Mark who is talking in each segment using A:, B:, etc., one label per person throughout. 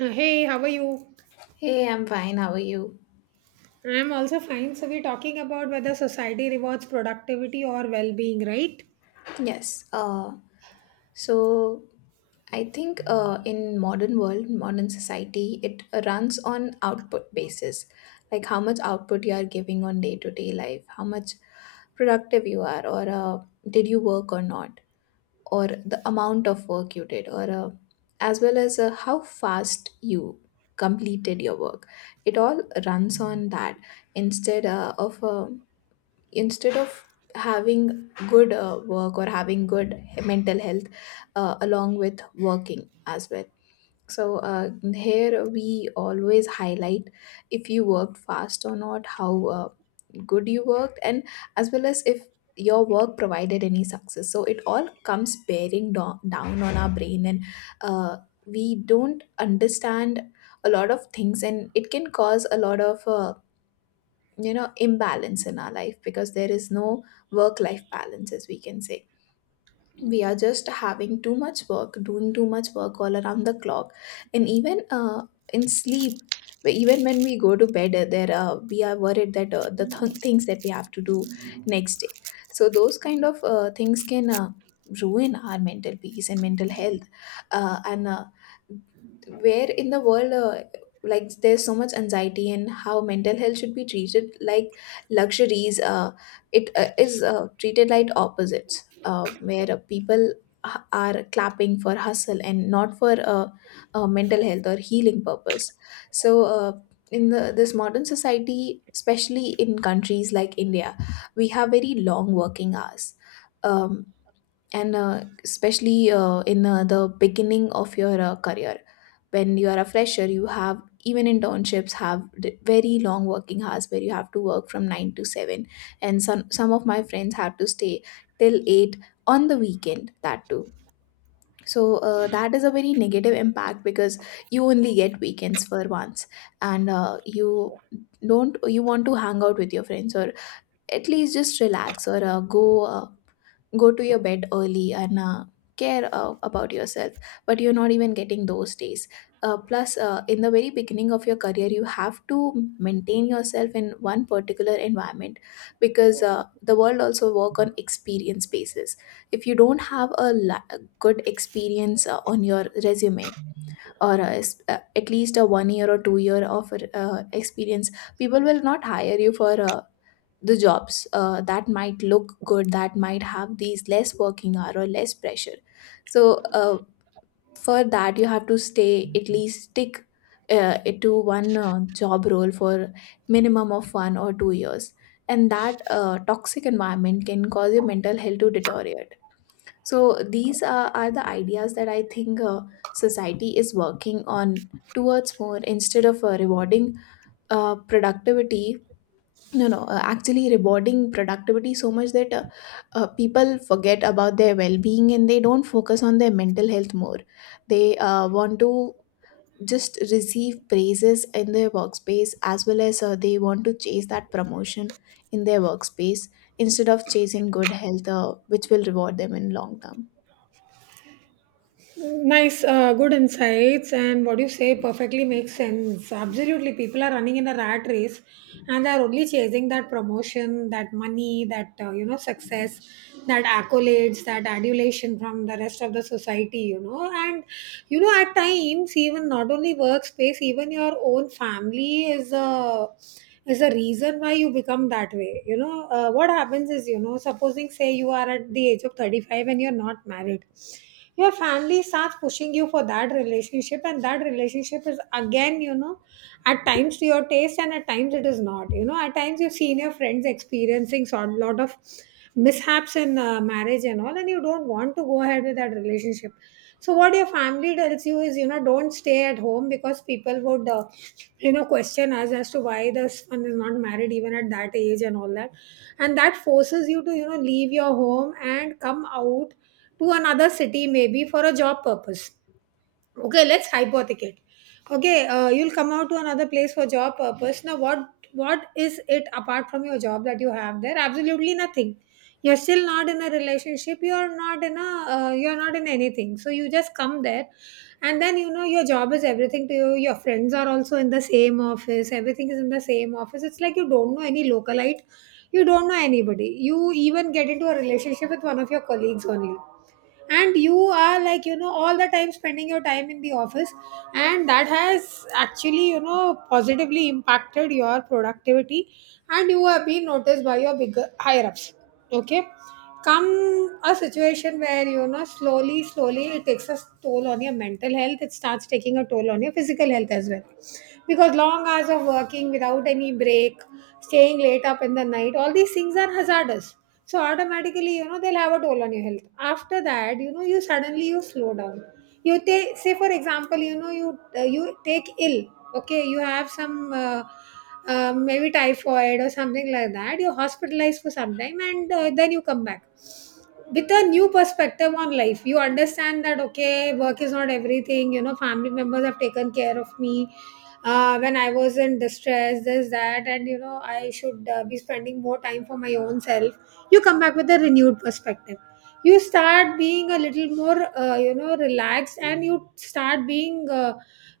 A: Hey, how are you?
B: Hey, I'm fine. How are you?
A: I'm also fine. So, we're talking about whether society rewards productivity or well being, right?
B: Yes. So I think in modern world, modern society, it runs on output basis, like how much output you are giving on day to day life, how much productive you are, or did you work or not, or the amount of work you did, or as well as how fast you completed your work. It all runs on that instead uh, of uh, instead of having good work or having good mental health along with working as well. So here we always highlight if you worked fast or not, how good you worked, and as well as if your work provided any success. So it all comes bearing down on our brain, and uh, we don't understand a lot of things, and it can cause a lot of imbalance in our life because there is no work life balance, as we can say. We are just having too much work, doing too much work all around the clock. And even in sleep, even when we go to bed, there we are worried that things that we have to do next day. So those kind of things can ruin our mental peace and mental health. And Where in the world, like, there's so much anxiety, and how mental health should be treated like luxuries, it is treated like opposites, where people are clapping for hustle and not for mental health or healing purpose. So in this modern society, especially in countries like India, we have very long working hours. Um, and Especially in the beginning of your career, when you are a fresher, you have, even internships have very long working hours, where you have to work from 9 to 7, and some of my friends had to stay till 8 on the weekend, that too. So that is a very negative impact because you only get weekends for once. And you don't, you want to hang out with your friends, or at least just relax, or go to your bed early, and care about yourself, but you're not even getting those days. Plus in the very beginning of your career, you have to maintain yourself in one particular environment because the world also work on experience basis. If you don't have a good experience on your resume, or at least a 1 year or 2 year of experience, people will not hire you for the jobs that might look good, that might have these less working hour or less pressure. So for that you have to stay, at least stick to one job role for minimum of 1 or 2 years. And that toxic environment can cause your mental health to deteriorate. So these are the ideas that I think, society is working on towards more, instead of rewarding productivity. No no Actually, rewarding productivity so much that people forget about their well-being and they don't focus on their mental health more. They want to just receive praises in their workspace, as well as they want to chase that promotion in their workspace, instead of chasing good health which will reward them in long term.
A: Nice, good insights. And what you say perfectly makes sense. Absolutely. People are running in a rat race, and they're only chasing that promotion, that money, that, success, that accolades, that adulation from the rest of the society. And, at times, even not only workspace, even your own family Uh, is the reason why you become that way. What happens is, supposing, say you are at the age of 35 and you're not married. Your family starts pushing you for that relationship, and that relationship is, again, at times to your taste and at times it is not. You know, at times you've seen your friends experiencing a lot of mishaps in marriage and all, and you don't want to go ahead with that relationship. So what your family tells you is, don't stay at home because people would question us as to why the son is not married even at that age and all that, and that forces you to leave your home and come out to another city maybe for a job purpose. Okay, let's hypothecate. Okay, you'll come out to another place for job purpose. Now what is it apart from your job that you have there? Absolutely nothing. You're still not in a relationship. You're not in anything, so you just come there. And then, your job is everything to you. Your friends are also in the same office, everything is in the same office. It's like you don't know any localite, you don't know anybody. You even get into a relationship with one of your colleagues only, and you are, like, all the time spending your time in the office. And that has actually, positively impacted your productivity, and you have been noticed by your bigger higher ups. Okay. Come a situation where, slowly slowly it takes a toll on your mental health. It starts taking a toll on your physical health as well, because long hours of working without any break, staying late up in the night, all these things are hazardous. So automatically, they'll have a toll on your health. After that, you suddenly you slow down. You take, say for example, you take ill. Okay, you have some maybe typhoid or something like that. You're hospitalized for some time, and then you come back with a new perspective on life. You understand that, okay, work is not everything. You know, family members have taken care of me when I was in distress, this, that, and, I should be spending more time for my own self. You come back with a renewed perspective. You start being a little more, relaxed, and you start being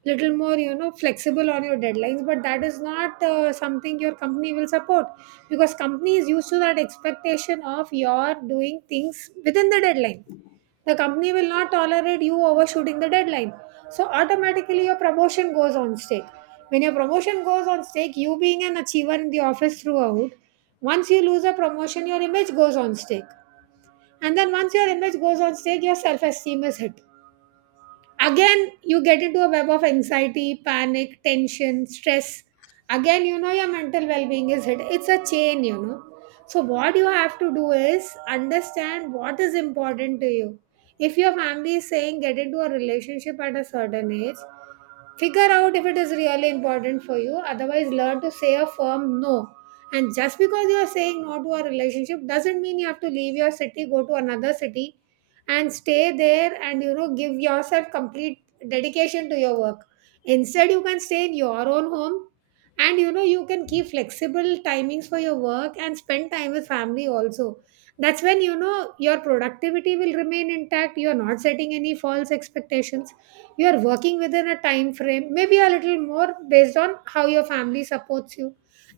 A: little more, flexible on your deadlines. But that is not something your company will support, because company is used to that expectation of your doing things within the deadline. The company will not tolerate you overshooting the deadline. So automatically your promotion goes on stake. When your promotion goes on stake, you being an achiever in the office throughout, once you lose a promotion, your image goes on stake. And then, once your image goes on stake, your self-esteem is hit. Again, you get into a web of anxiety, panic, tension, stress. Again, your mental well-being is hit. It's a chain. So what you have to do is understand what is important to you. If your family is saying get into a relationship at a certain age, figure out if it is really important for you. Otherwise, learn to say a firm no. And just because you are saying no to a relationship doesn't mean you have to leave your city, go to another city, and stay there and, give yourself complete dedication to your work. Instead, you can stay in your own home, and, you can keep flexible timings for your work and spend time with family also. That's when, your productivity will remain intact. You're not setting any false expectations. You are working within a time frame, maybe a little more based on how your family supports you.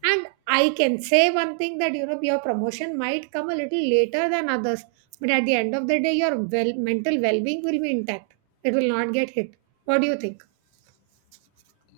A: And I can say one thing, that, your promotion might come a little later than others, but at the end of the day your well mental well-being will be intact. It will not get hit. What do you think?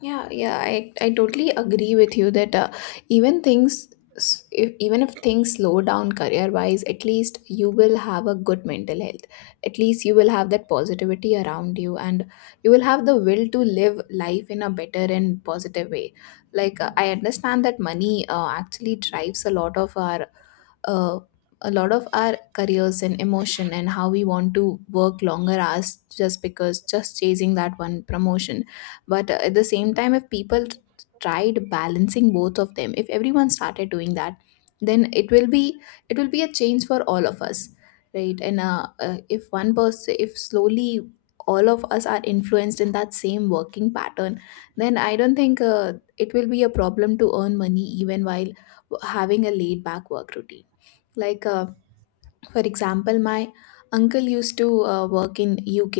B: Yeah, yeah, I totally agree with you that even things, s- if, even if things slow down career wise, at least you will have a good mental health. At least you will have that positivity around you, and you will have the will to live life in a better and positive way. Like, I understand that money actually drives a lot of our uh, a lot of our careers and emotion, and how we want to work longer hours just because, just chasing that one promotion. But at the same time, if people tried balancing both of them, if everyone started doing that, then it will be, it will be a change for all of us, right? And if one person, if slowly all of us are influenced in that same working pattern, then I don't think it will be a problem to earn money even while having a laid back work routine. Like, for example, my uncle used to work in UK.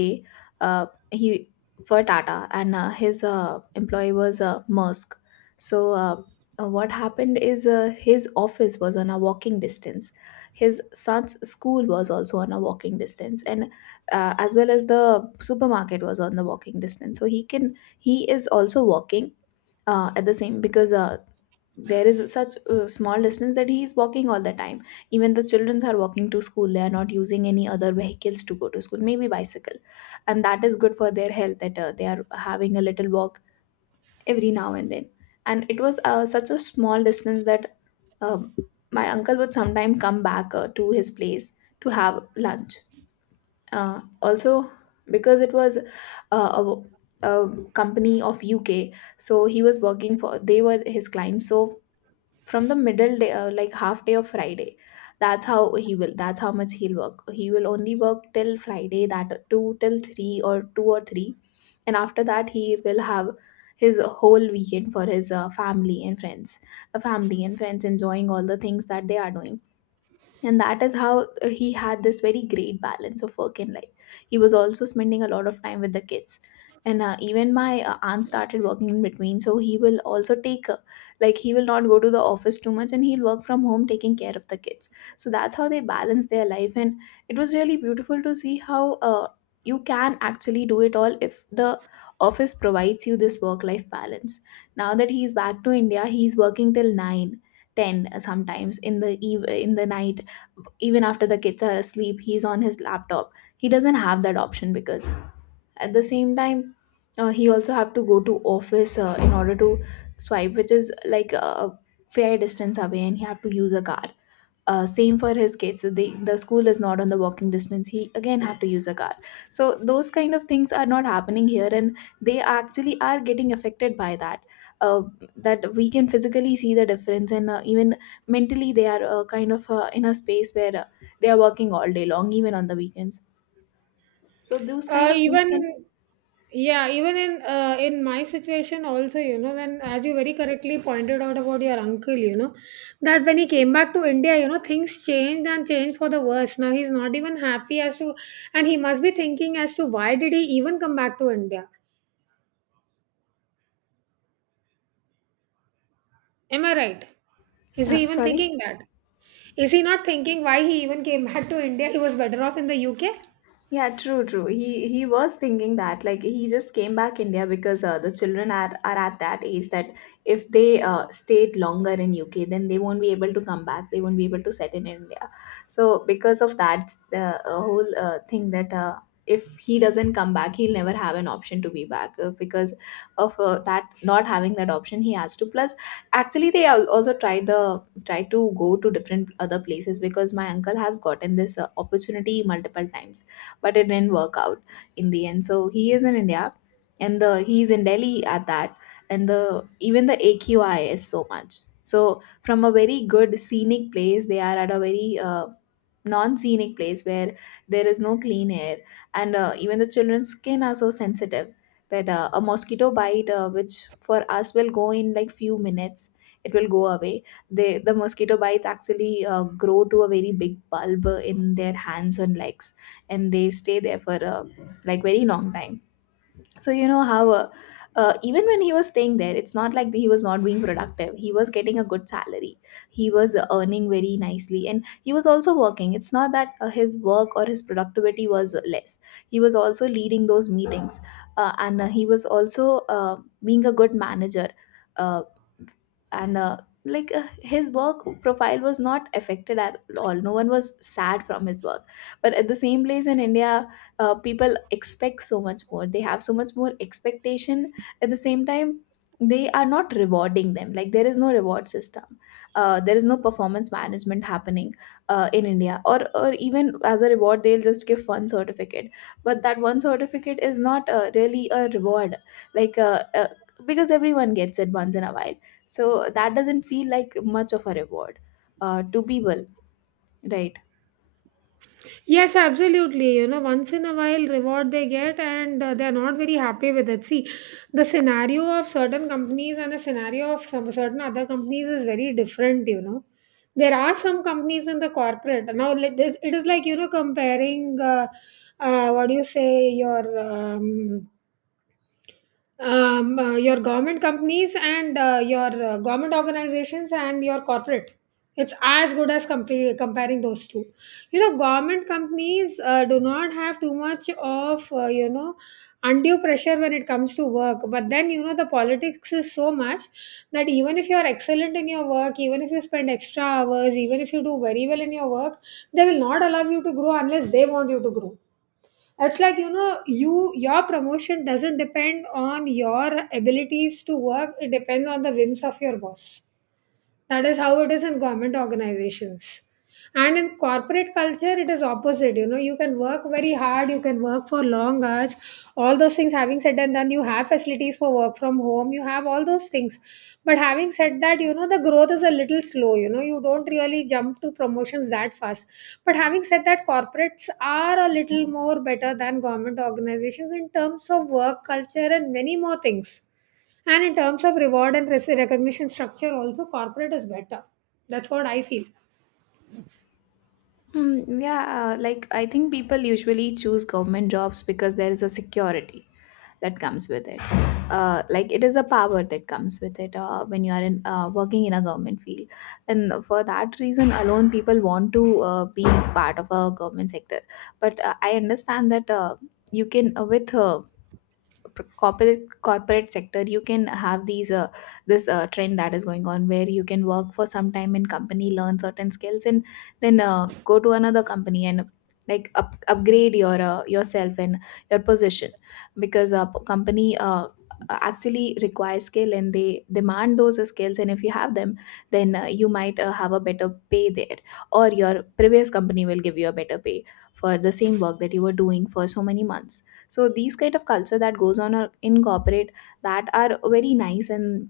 B: He, for Tata, and his employee was Maersk. So what happened is, his office was on a walking distance, his son's school was also on a walking distance, and as well as the supermarket was on the walking distance, so he is also walking at the same, because there is such a small distance that he is walking all the time. Even the children are walking to school, they are not using any other vehicles to go to school, maybe bicycle. And that is good for their health, that they are having a little walk every now and then. And it was such a small distance that, um, my uncle would sometime come back to his place to have lunch also, because it was uh, a company of UK so he was working for, they were his clients. So from the middle day, like half day of Friday, that's how he will, that's how much he'll work. He will only work till Friday, that 2 till 3 or 2 or 3, and after that he will have his whole weekend for his family and friends, a family and friends, enjoying all the things that they are doing. And that is how he had this very great balance of work and life. He was also spending a lot of time with the kids. And even my aunt started working in between, so he will also take like, he will not go to the office too much, and he'll work from home taking care of the kids. So that's how they balance their life. And it was really beautiful to see how you can actually do it all, if the office provides you this work life balance. Now that he's back to India, he's working till nine, ten 10 sometimes in the night. Even after the kids are asleep, he's on his laptop. He doesn't have that option because at the same time, he also have to go to office in order to swipe, which is like a fair distance away, and he have to use a car. Same for his kids, the school is not on the walking distance, he again have to use a car. So those kind of things are not happening here, and they actually are getting affected by that. uh, that we can physically see the difference, and even mentally they are kind of in a space where they are working all day long, even on the weekends. So those kind of things
A: Even
B: can,
A: Yeah, even in in my situation also, when, as you very correctly pointed out about your uncle, that when he came back to India, things changed, and changed for the worse. Now he's not even happy as to, and he must be thinking as to why did he even come back to India. Am I right? Is he even
B: sorry.
A: thinking that? Is he not thinking why he even came back to India? He was better off in the UK.
B: Yeah, true, true. He was thinking that, like, he just came back India because the children are at that age that if they stayed longer in UK, then they won't be able to come back. They won't be able to settle in India. So because of that, the whole thing that if he doesn't come back, he'll never have an option to be back because of that, not having that option, he has to. Plus, actually, they also tried the tried to go to different other places because my uncle has gotten this opportunity multiple times, but it didn't work out in the end. So he is in India, and the he's in Delhi at that, and the even the AQI is so much. So from a very good scenic place, they are at a very non-scenic place where there is no clean air. And even the children's skin are so sensitive that a mosquito bite, which for us will go in like few minutes, it will go away, the mosquito bites actually grow to a very big bulb in their hands and legs, and they stay there for like very long time. So you know how, even when he was staying there, it's not like he was not being productive. He was getting a good salary. He was earning very nicely, and he was also working. It's not that his work or his productivity was less. He was also leading those meetings, and he was also being a good manager. Uh, and like his work profile was not affected at all. No one was sad from his work, but at the same place in India, people expect so much more. They have so much more expectation. At the same time, they are not rewarding them. Like, there is no reward system. There is no performance management happening in India, or even as a reward they'll just give one certificate, but that one certificate is not really a reward. like uh, uh, because everyone gets it once in a while, so that doesn't feel like much of a reward to people, right?
A: Yes, absolutely. You know, once in a while, reward they get, and they're not very happy with it. See, the scenario of certain companies and the scenario of some certain other companies is very different. You know, there are some companies in the corporate now. It is like, comparing. What do you say? Your government companies, and your government organizations and your corporate, it's as good as comparing those two. You know, government companies do not have too much of undue pressure when it comes to work, but then, the politics is so much that even if you are excellent in your work, even if you spend extra hours, even if you do very well in your work, they will not allow you to grow unless they want you to grow. It's like, your promotion doesn't depend on your abilities to work. It depends on the whims of your boss. That is how it is in government organizations. And in corporate culture, it is opposite. You know, you can work very hard, you can work for long hours, all those things. Having said that, then you have facilities for work from home, you have all those things. But having said that, you know, the growth is a little slow. You know, you don't really jump to promotions that fast. But having said that, corporates are a little more better than government organizations in terms of work culture and many more things. And in terms of reward and recognition structure, also corporate is better. That's what I feel.
B: Hmm, yeah, like I think people usually choose government jobs because there is a security that comes with it. Like, it is a power that comes with it when you are in working in a government field, and for that reason alone, people want to be part of a government sector. But I understand that you can, with corporate corporate sector, you can have these this trend that is going on where you can work for some time in company, learn certain skills, and then go to another company and like upgrade your yourself and your position, because company actually requires skill and they demand those skills, and if you have them, then you might have a better pay there, or your previous company will give you a better pay for the same work that you were doing for so many months. So these kind of culture that goes on are in corporate, that are very nice, and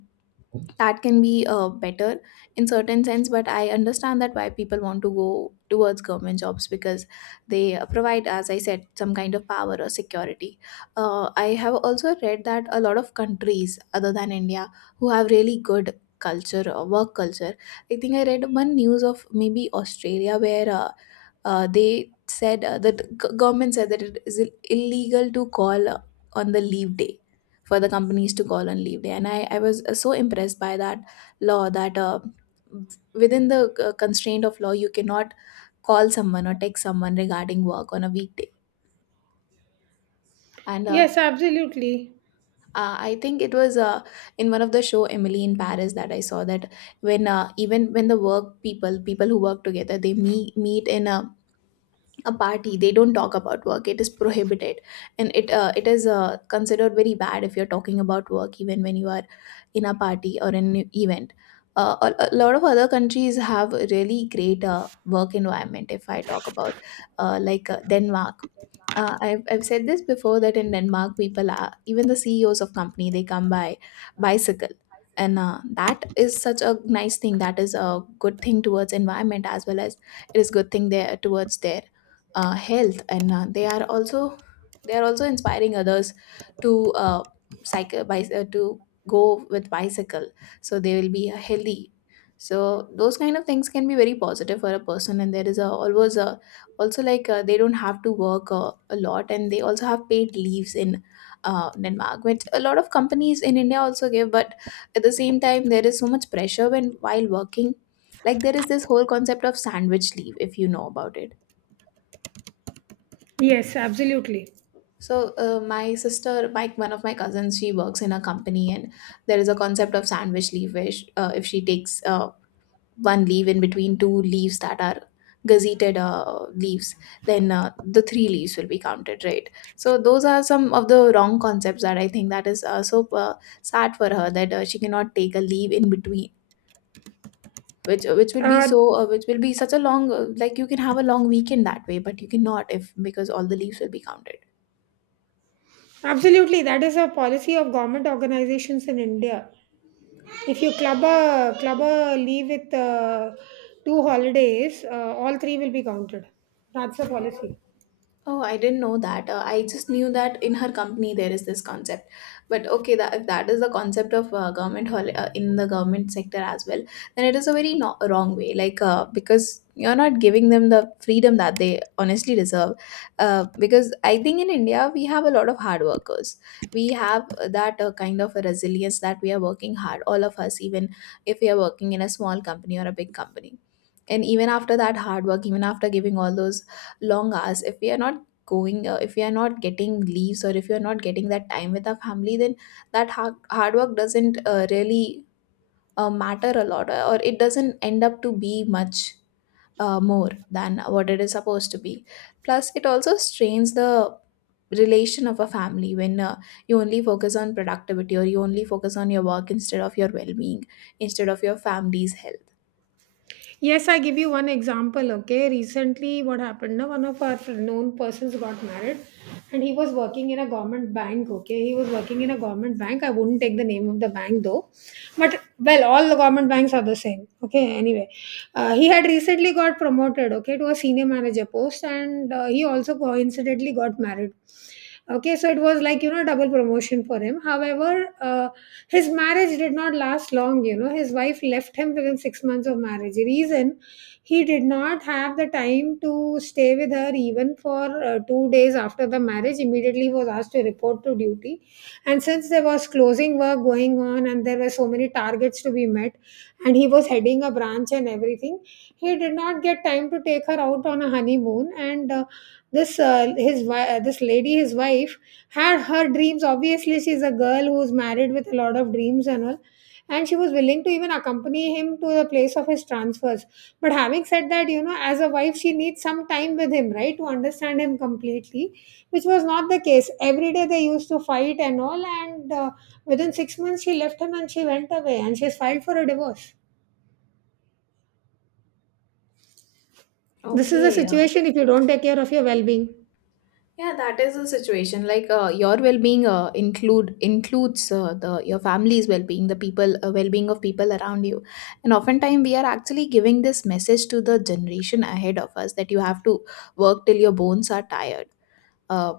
B: that can be better in certain sense. But I understand that why people want to go towards government jobs, because they provide, as I said, some kind of power or security. I have also read that a lot of countries other than India who have really good culture or work culture, I think I read one news of maybe Australia where they said that, government said that it is illegal to call on the leave day, for the companies to call on leave day. And I was so impressed by that law that within the constraint of law you cannot call someone or text someone regarding work on a weekday. And
A: Yes, absolutely.
B: I think it was in one of the show Emily in Paris that I saw that, when even when the work people who work together, they meet in a party, they don't talk about work, it is prohibited, and it is considered very bad if you're talking about work even when you are in a party or in an event. A lot of other countries have really great work environment. If I talk about, Denmark, I've said this before that in Denmark, people, are even the CEOs of company, they come by bicycle. And that is such a nice thing. That is a good thing towards environment, as well as it is good thing there towards their health. And they are also, they are also inspiring others to cycle by to go with bicycle, so they will be healthy. So those kind of things can be very positive for a person. And there is always a, also, they don't have to work a lot, and they also have paid leaves in Denmark, which a lot of companies in India also give, but at the same time there is so much pressure when, while working. Like, there is this whole concept of sandwich leave, if you know about it.
A: Yes, absolutely.
B: So my one of my cousins, she works in a company, and there is a concept of sandwich leave, where sh if she takes one leaf in between two leaves that are gazetted leaves, then the three leaves will be counted, right? So those are some of the wrong concepts that I think, that is so sad for her, that she cannot take a leave in between, which will be
A: Uh,
B: which will be such a long like, you can have a long weekend that way, but you cannot, if, because all the leaves will be counted.
A: Absolutely, that is a policy of government organizations in India. If you club a leave with two holidays, all three will be counted. That's the policy.
B: Oh, I didn't know that. I just knew that in her company there is this concept. But okay, that if that is the concept of in the government sector as well, then it is a very no- wrong way. Like, because you're not giving them the freedom that they honestly deserve. Because I think in India we have a lot of hard workers. We have that kind of a resilience, that we are working hard. All of us, even if we are working in a small company or a big company. And even after that hard work, even after giving all those long hours, if we are not going, if we are not getting leaves, or if you're not getting that time with our family, then that hard work doesn't really matter a lot, or it doesn't end up to be much more than what it is supposed to be. Plus, it also strains the relation of a family when you only focus on productivity, or you only focus on your work instead of your well-being, instead of your family's health.
A: Yes, I give you one example. Okay, recently, what happened? Now, one of our known persons got married, and he was working in a government bank. Okay, he was working in a government bank. I wouldn't take the name of the bank though, but, well, all the government banks are the same. Okay, anyway, he had recently got promoted. Okay, to a senior manager post, and he also coincidentally got married. Okay, so it was like, you know, double promotion for him. However, his marriage did not last long. You know, his wife left him within 6 months of marriage. Reason, he did not have the time to stay with her even for 2 days after the marriage. Immediately he was asked to report to duty. And since there was closing work going on and there were so many targets to be met, and he was heading a branch and everything, he did not get time to take her out on a honeymoon. And this his wi- This lady, his wife, had her dreams. Obviously she's a girl who's married with a lot of dreams and all, and she was willing to even accompany him to the place of his transfers. But having said that, you know, as a wife she needs some time with him, right, to understand him completely, which was not the case. Every day they used to fight and all, and within 6 months she left him and she went away, and she's filed for a divorce. This is the
B: Okay.
A: situation if you don't take care of your well-being.
B: Yeah, that is a situation. Like, your well-being includes the your family's well-being, the people well-being of people around you. And oftentimes we are actually giving this message to the generation ahead of us, that you have to work till your bones are tired, uh,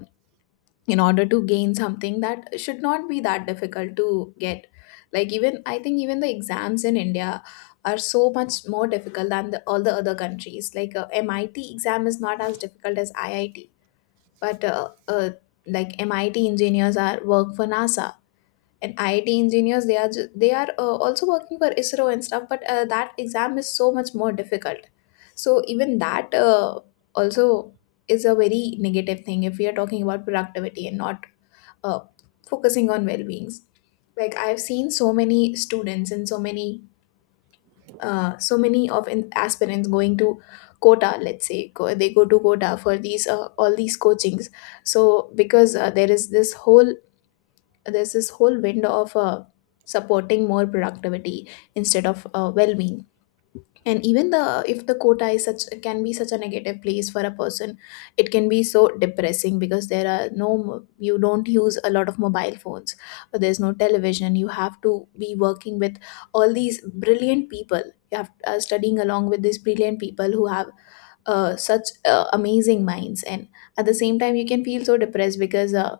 B: in order to gain something that should not be that difficult to get. Like, even I think even the exams in India are so much more difficult than all the other countries. Like, MIT exam is not as difficult as IIT, but like, MIT engineers are work for NASA, and IIT engineers, they are also working for ISRO and stuff, but that exam is so much more difficult. So even that also is a very negative thing, if we are talking about productivity and not uh, focusing on well-beings. Like, I've seen so many students and so many aspirants going to Quota. Let's say they go to Quota for these all these coachings. So because there is this whole, there's this whole window of supporting more productivity instead of well-being. And even the, if the Quota is such, can be such a negative place for a person. It can be so depressing, because there are you don't use a lot of mobile phones. There's no television. You have to be working with all these brilliant people. You have studying along with these brilliant people who have such amazing minds. And at the same time, you can feel so depressed, because uh,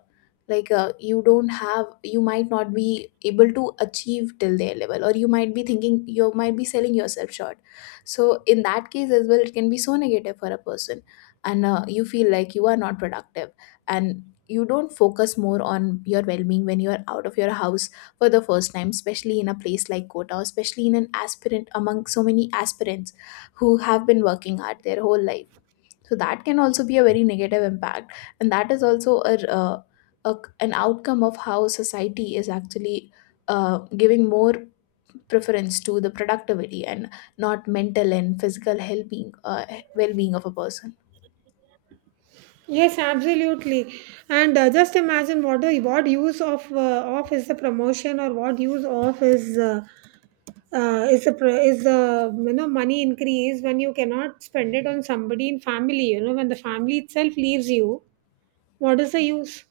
B: like uh, you don't have, you might not be able to achieve till their level, or you might be thinking you might be selling yourself short. So in that case as well it can be so negative for a person. And you feel like you are not productive, and you don't focus more on your well-being when you are out of your house for the first time, especially in a place like Kota, especially in an aspirant among so many aspirants who have been working hard their whole life. So that can also be a very negative impact. And that is also a an outcome of how society is actually giving more preference to the productivity and not mental and physical well being, well being of a person.
A: Yes, absolutely. And just imagine what use of off is the promotion, or what use of is is the money increase when you cannot spend it on somebody in family. You know, when the family itself leaves you, what is the use?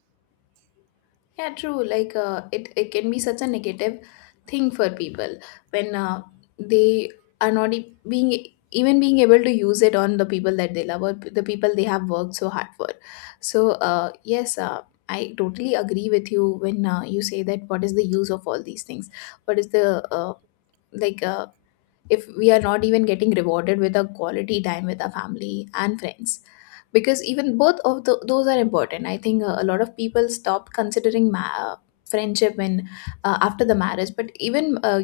B: Yeah, true. Like, it can be such a negative thing for people when they are not being able to use it on the people that they love, or the people they have worked so hard for. So yes, I totally agree with you when you say that what is the use of all these things? What is the like uh, if we are not even getting rewarded with a quality time with our family and friends? Because even those are important. I think a lot of people stop considering friendship when after the marriage, but even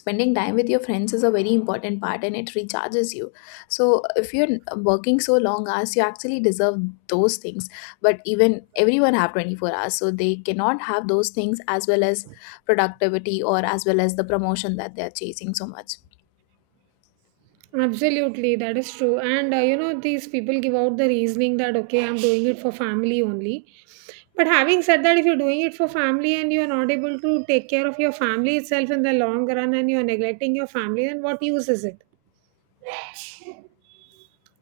B: spending time with your friends is a very important part and it recharges you. So if you're working so long hours, you actually deserve those things, but even everyone have 24 hours, so they cannot have those things as well as productivity or as well as the promotion that they are chasing so much.
A: Absolutely, that is true. And, you know, these people give out the reasoning that, okay, I'm doing it for family only. But having said that, if you're doing it for family and you're not able to take care of your family itself in the long run and you're neglecting your family, then what use is it?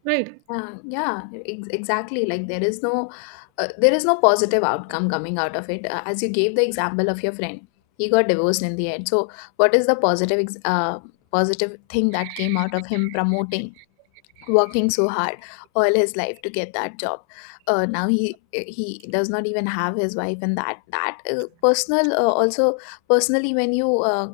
A: Right?
B: Yeah, exactly. Like there is no positive outcome coming out of it. As you gave the example of your friend, he got divorced in the end. So, what is the positive thing that came out of him promoting, working so hard all his life to get that job? Now he does not even have his wife, and that that personal also personally, when you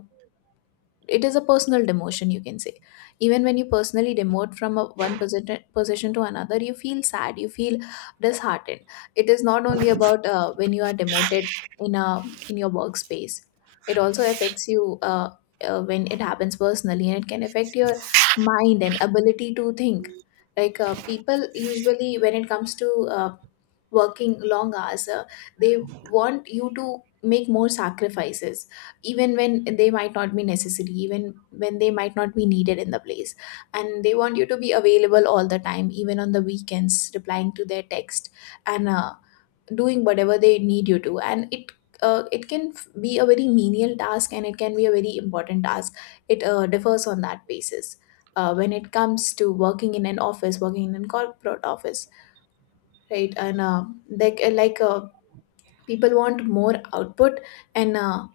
B: it is a personal demotion, you can say. Even when you personally demote from a one position to another, you feel sad, you feel disheartened. It is not only about when you are demoted in a in your workspace, it also affects you when it happens personally, and it can affect your mind and ability to think. People usually, when it comes to working long hours, they want you to make more sacrifices even when they might not be necessary, even when they might not be needed in the place. And they want you to be available all the time, even on the weekends, replying to their text, and doing whatever they need you to. And it can be a very menial task, and it can be a very important task. It differs on that basis when it comes to working in an office, working in a corporate office, right? And like like uh, people want more output, and uh,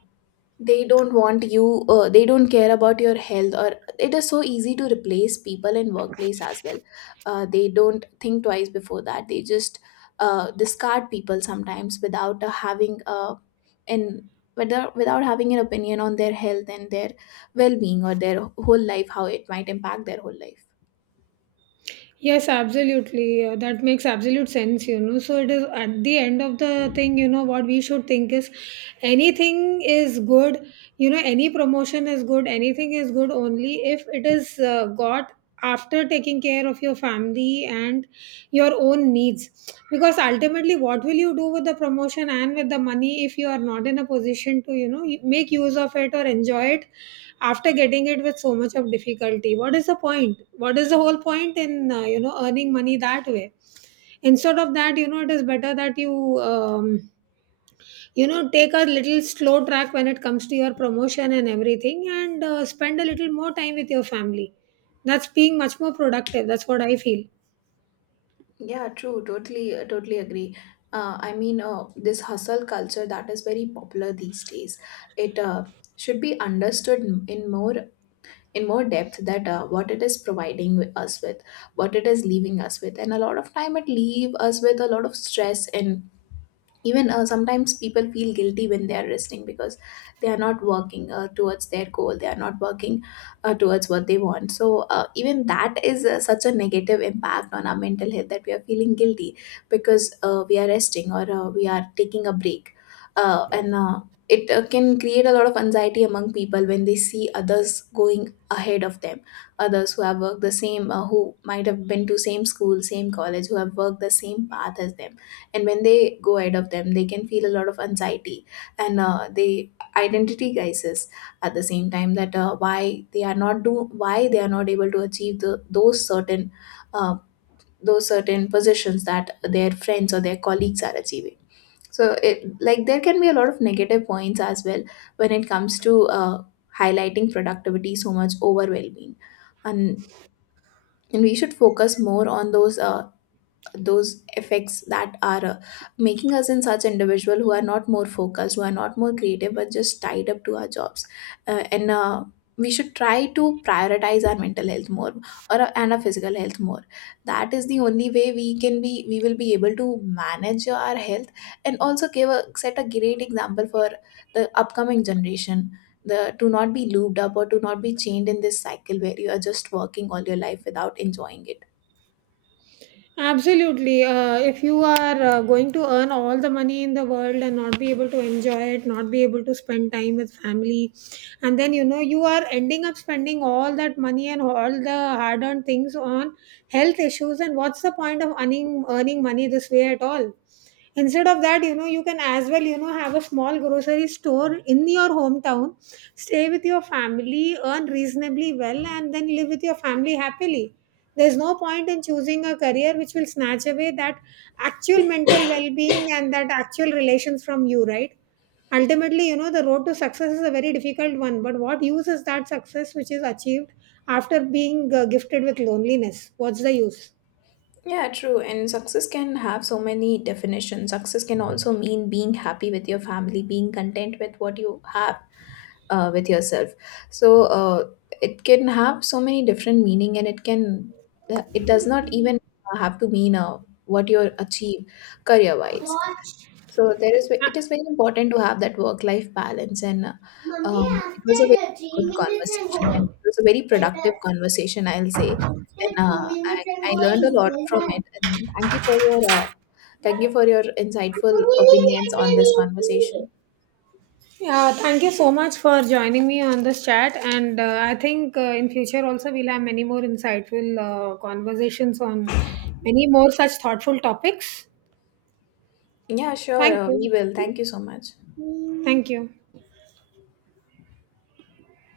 B: they don't want you uh, they don't care about your health, or it is so easy to replace people in workplace as well. They don't think twice before that. They just discard people sometimes without having an without, without having an opinion on their health and their well-being, or their whole life, how it might impact their whole life.
A: Yes, absolutely. That makes absolute sense. So it is at the end of the thing, you know, what we should think is, anything is good, any promotion is good, anything is good only if it is got after taking care of your family and your own needs. Because ultimately, what will you do with the promotion and with the money if you are not in a position to, make use of it or enjoy it? After getting it with so much of difficulty, what is the point? What is the whole point in earning money that way? Instead of that, it is better that you you know take a little slow track when it comes to your promotion and everything, and spend a little more time with your family. That's being much more productive. That's what I feel.
B: Yeah, true. Totally agree. I mean, this hustle culture that is very popular these days, it should be understood in more in more depth, that what it is providing us with, what it is leaving us with. And a lot of time it leave us with a lot of stress. And even sometimes people feel guilty when they are resting because they are not working towards their goal, they are not working towards what they want. So even that is such a negative impact on our mental health, that we are feeling guilty because we are resting, or we are taking a break. And it can create a lot of anxiety among people when they see others going ahead of them, others who have worked the same, who might have been to same school, same college, who have worked the same path as them. And when they go ahead of them, they can feel a lot of anxiety, and they identity crisis at the same time, that why they are not able to achieve uh, those certain positions that their friends or their colleagues are achieving. So it, like, there can be a lot of negative points as well when it comes to highlighting productivity so much over well-being. and and we should focus more on those effects that are making us in such individual who are not more focused, who are not more creative, but just tied up to our jobs. And we should try to prioritize our mental health more, or and our physical health more. That is the only way we can be, we will be able to manage our health, and also give a set a great example for the upcoming generation, the to not be looped up or to not be chained in this cycle where you are just working all your life without enjoying it.
A: Absolutely. If you are going to earn all the money in the world and not be able to enjoy it, not be able to spend time with family, and then, you are ending up spending all that money and all the hard earned things on health issues, and what's the point of earning money this way at all? Instead of that, you can as well, have a small grocery store in your hometown, stay with your family, earn reasonably well, and then live with your family happily. There's no point in choosing a career which will snatch away that actual mental well being and that actual relations from you, right? Ultimately, the road to success is a very difficult one, but what use is that success which is achieved after being gifted with loneliness? What's the use?
B: Yeah, true. And success can have so many definitions. Success can also mean being happy with your family, being content with what you have, with yourself. So it can have so many different meaning, and it can it does not even have to mean what you achieve career wise.
A: What?
B: So there is it is very important to have that work life balance. And
A: Mummy, after
B: it was a very
A: the three
B: good
A: minutes I'm
B: conversation, and
A: going,
B: it was a very
A: tell
B: productive
A: us.
B: conversation, I'll say.
A: After
B: And
A: two
B: I,
A: minutes I'm
B: I learned a
A: going,
B: lot from
A: tell us.
B: it. And thank you for your
A: Two
B: insightful
A: minutes
B: opinions
A: and
B: on this
A: going.
B: conversation.
A: Yeah, thank you so much for joining me on this chat. And I think in future also we'll have many more insightful conversations on many more such thoughtful topics.
B: Yeah, sure,
A: Thank
B: we
A: you.
B: will. Thank you so much.
A: Hmm. Thank you.